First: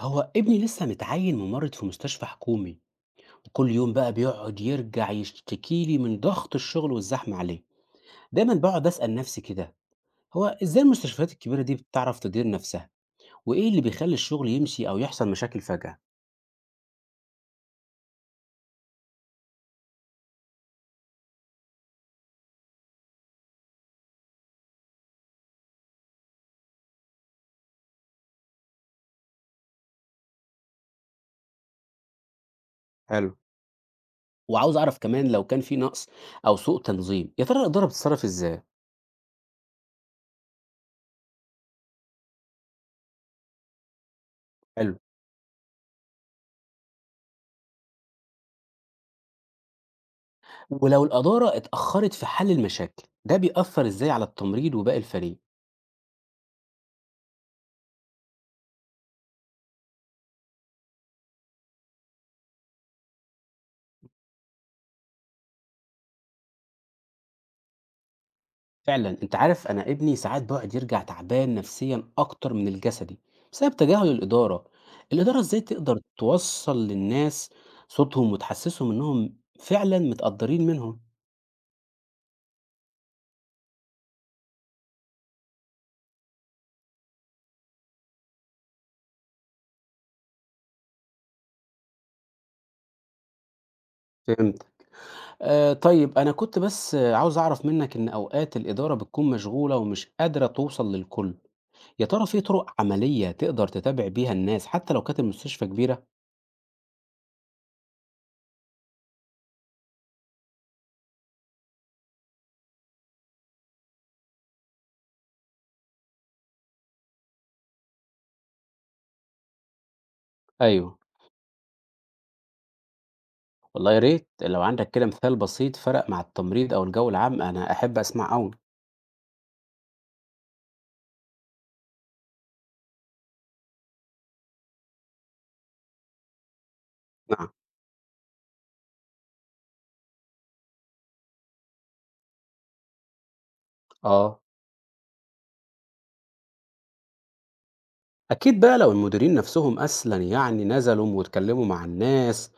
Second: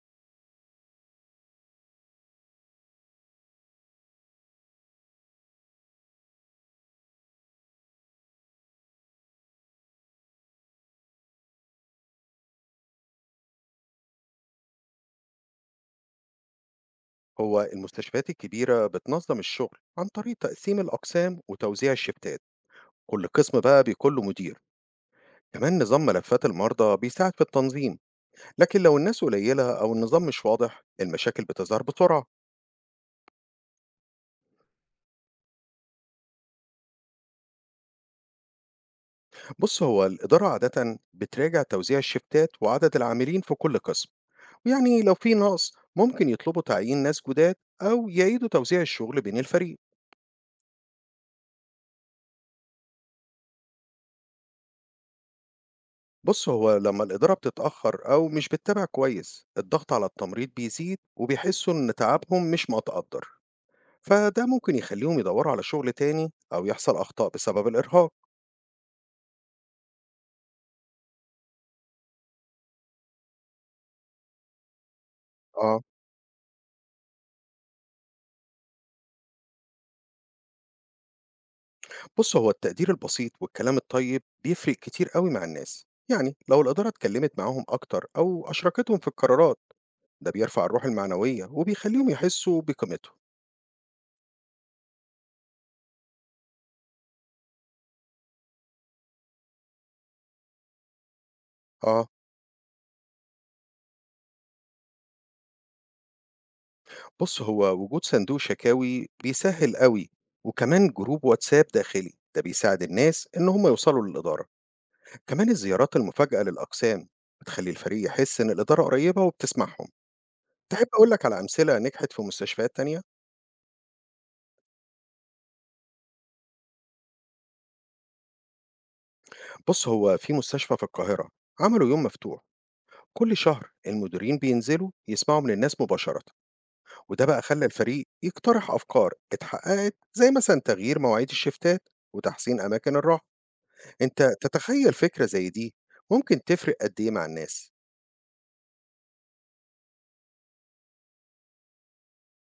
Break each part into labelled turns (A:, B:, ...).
A: هو ابني لسه متعين ممرض في مستشفى حكومي، وكل يوم بقى بيقعد يرجع يشتكي لي من ضغط الشغل والزحمة عليه. دايما بقعد أسأل نفسي كده، هو ازاي المستشفيات الكبيرة دي بتعرف تدير نفسها؟ وايه اللي بيخلي الشغل يمشي او يحصل مشاكل فجأة؟
B: هو المستشفيات الكبيرة بتنظم الشغل عن طريق تقسيم الأقسام وتوزيع الشفتات. كل قسم بقى بيكون له مدير، كمان نظام ملفات المرضى بيساعد في التنظيم. لكن لو الناس قليلة أو النظام مش واضح، المشاكل بتظهر بسرعة.
A: حلو. وعاوز اعرف كمان لو كان في نقص او سوء تنظيم، يا ترى الإدارة بتتصرف ازاي؟
B: بص، هو الإدارة عادة بتراجع توزيع الشفتات وعدد العاملين في كل قسم،
A: حلو.
B: ويعني لو في نقص ممكن يطلبوا تعيين ناس جداد، أو يعيدوا توزيع الشغل بين الفريق.
A: ولو الإدارة اتأخرت في حل المشاكل ده بيأثر ازاي على التمريض وباقي الفريق؟
B: بص، هو لما الإدارة بتتأخر أو مش بتتابع كويس، الضغط على التمريض بيزيد وبيحسوا إن تعبهم مش متقدر، فده ممكن يخليهم يدوروا على شغل تاني أو يحصل أخطاء بسبب الإرهاق.
A: فعلا انت عارف انا ابني ساعات بيقعد يرجع تعبان نفسيا اكتر من الجسدي بسبب تجاهل الاداره. الاداره ازاي
B: اه،
A: تقدر توصل للناس صوتهم وتحسسهم انهم فعلا متقدرين منهم؟
B: بص، هو التقدير البسيط والكلام الطيب بيفرق كتير قوي مع الناس. يعني لو الإدارة اتكلمت معاهم أكتر أو أشركتهم في القرارات، ده بيرفع الروح المعنوية وبيخليهم يحسوا بقيمتهم.
A: فهمت. آه طيب انا كنت بس عاوز اعرف منك ان اوقات الاداره بتكون مشغوله ومش قادره توصل للكل. يا
B: آه،
A: ترى في طرق عمليه تقدر تتابع بيها الناس حتى لو كانت المستشفى كبيره؟
B: بص، هو وجود صندوق شكاوي بيسهل قوي، وكمان جروب واتساب داخلي ده بيساعد الناس ان هم يوصلوا للإدارة. كمان الزيارات المفاجئة للأقسام بتخلي الفريق يحس ان الإدارة قريبة وبتسمعهم. تحب
A: ايوه.
B: اقول لك على أمثلة نجحت في مستشفيات تانية؟
A: والله يا ريت لو عندك كده مثال بسيط فرق مع التمريض او الجو العام، انا احب اسمع قوي.
B: بص، هو في مستشفى في القاهرة عملوا يوم مفتوح، كل شهر المديرين بينزلوا يسمعوا من الناس مباشرة، وده بقى خلى الفريق يقترح أفكار اتحققت، زي مثلا تغيير مواعيد الشفتات وتحسين أماكن الراحة. أنت
A: آه،
B: تتخيّل فكرة زي دي ممكن تفرق قد إيه مع الناس؟
A: أكيد بقى لو المديرين نفسهم أصلًا يعني نزلوا واتكلموا مع الناس،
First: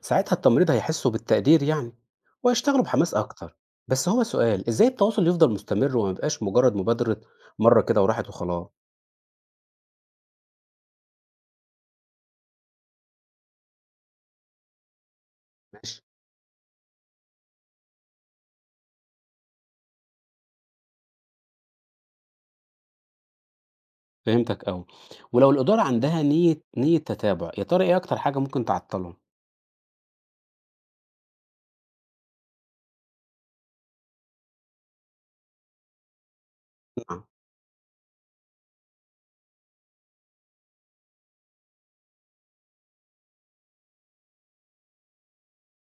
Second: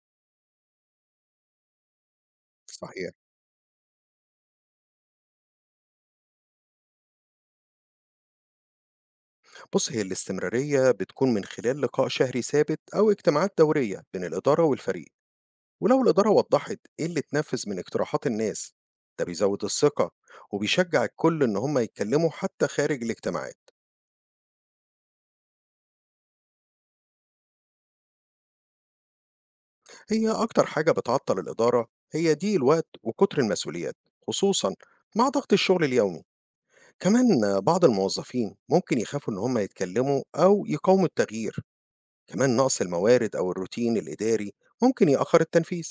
A: ساعتها التمريض هيحسوا بالتقدير يعني، وهيشتغلوا
B: صحيح.
A: بحماس أكتر. بس هو سؤال، إزاي التواصل يفضل مستمر وما يبقاش مجرد مبادرة مرة كده وراحت وخلاص؟
B: بُص، هي الاستمرارية بتكون من خلال لقاء شهري ثابت أو اجتماعات دورية بين الإدارة والفريق، ولو
A: ماشي.
B: الإدارة وضّحت إيه اللي اتنفّذ من اقتراحات الناس، ده بيزوّد الثقة وبيشجّع الكل إن هم يتكلّموا حتى خارج الاجتماعات.
A: فهمتك أوي. ولو الإدارة عندها نية تتابع، يا ترى إيه أكتر حاجة ممكن تعطلهم؟
B: هي أكتر حاجة بتعطّل الإدارة هي ضيق الوقت وكُتر المسؤوليات، خصوصًا مع ضغط الشغل اليومي.
A: نعم.
B: كمان بعض الموظفين ممكن يخافوا إن هم يتكلّموا أو يقاوموا التغيير. كمان نقص الموارد أو الروتين الإداري ممكن يأخر التنفيذ.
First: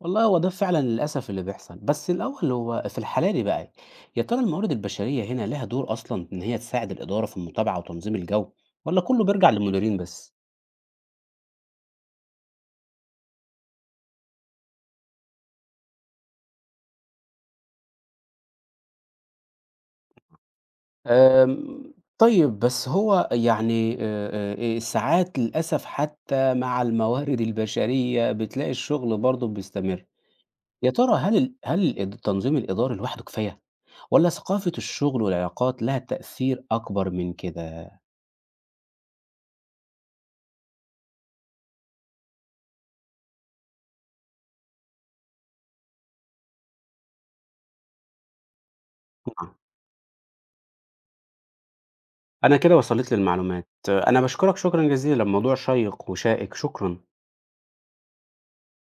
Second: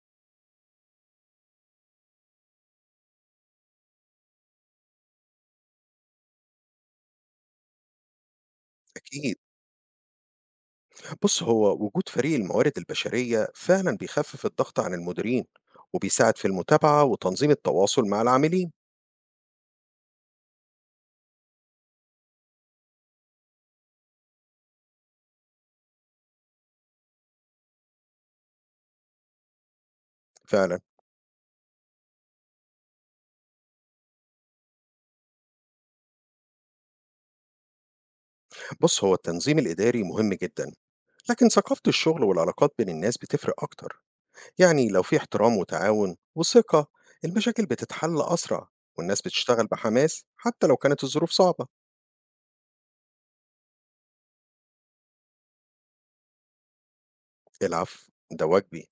A: والله هو ده فعلا للأسف اللي بيحصل. بس الأول هو في الحالة دي بقى يا ترى الموارد البشرية هنا لها دور أصلا إن هي تساعد الإدارة في المتابعة وتنظيم الجو، ولا كله
B: أكيد.
A: بيرجع للمديرين بس؟
B: بص، هو وجود فريق الموارد البشرية فعلا بيخفف الضغط عن المديرين وبيساعد في المتابعة وتنظيم التواصل مع العاملين.
A: طيب بس هو يعني أه، أه، ساعات للأسف حتى مع الموارد البشرية بتلاقي الشغل برضه بيستمر.
B: فعلا.
A: يا ترى هل التنظيم الإداري لوحده كفاية، ولا ثقافة الشغل والعلاقات لها تأثير أكبر من كده؟
B: بص، هو التنظيم الإداري مهم جدا، لكن ثقافة الشغل والعلاقات بين الناس بتفرق أكتر. يعني لو في احترام وتعاون وثقة، المشاكل بتتحل أسرع، والناس بتشتغل بحماس حتى لو كانت الظروف صعبة.
A: أنا كده وصلت لي المعلومات. أنا بشكرك شكرا جزيلا، موضوع شيق وشائك، شكرا.
B: العفو، ده واجبي.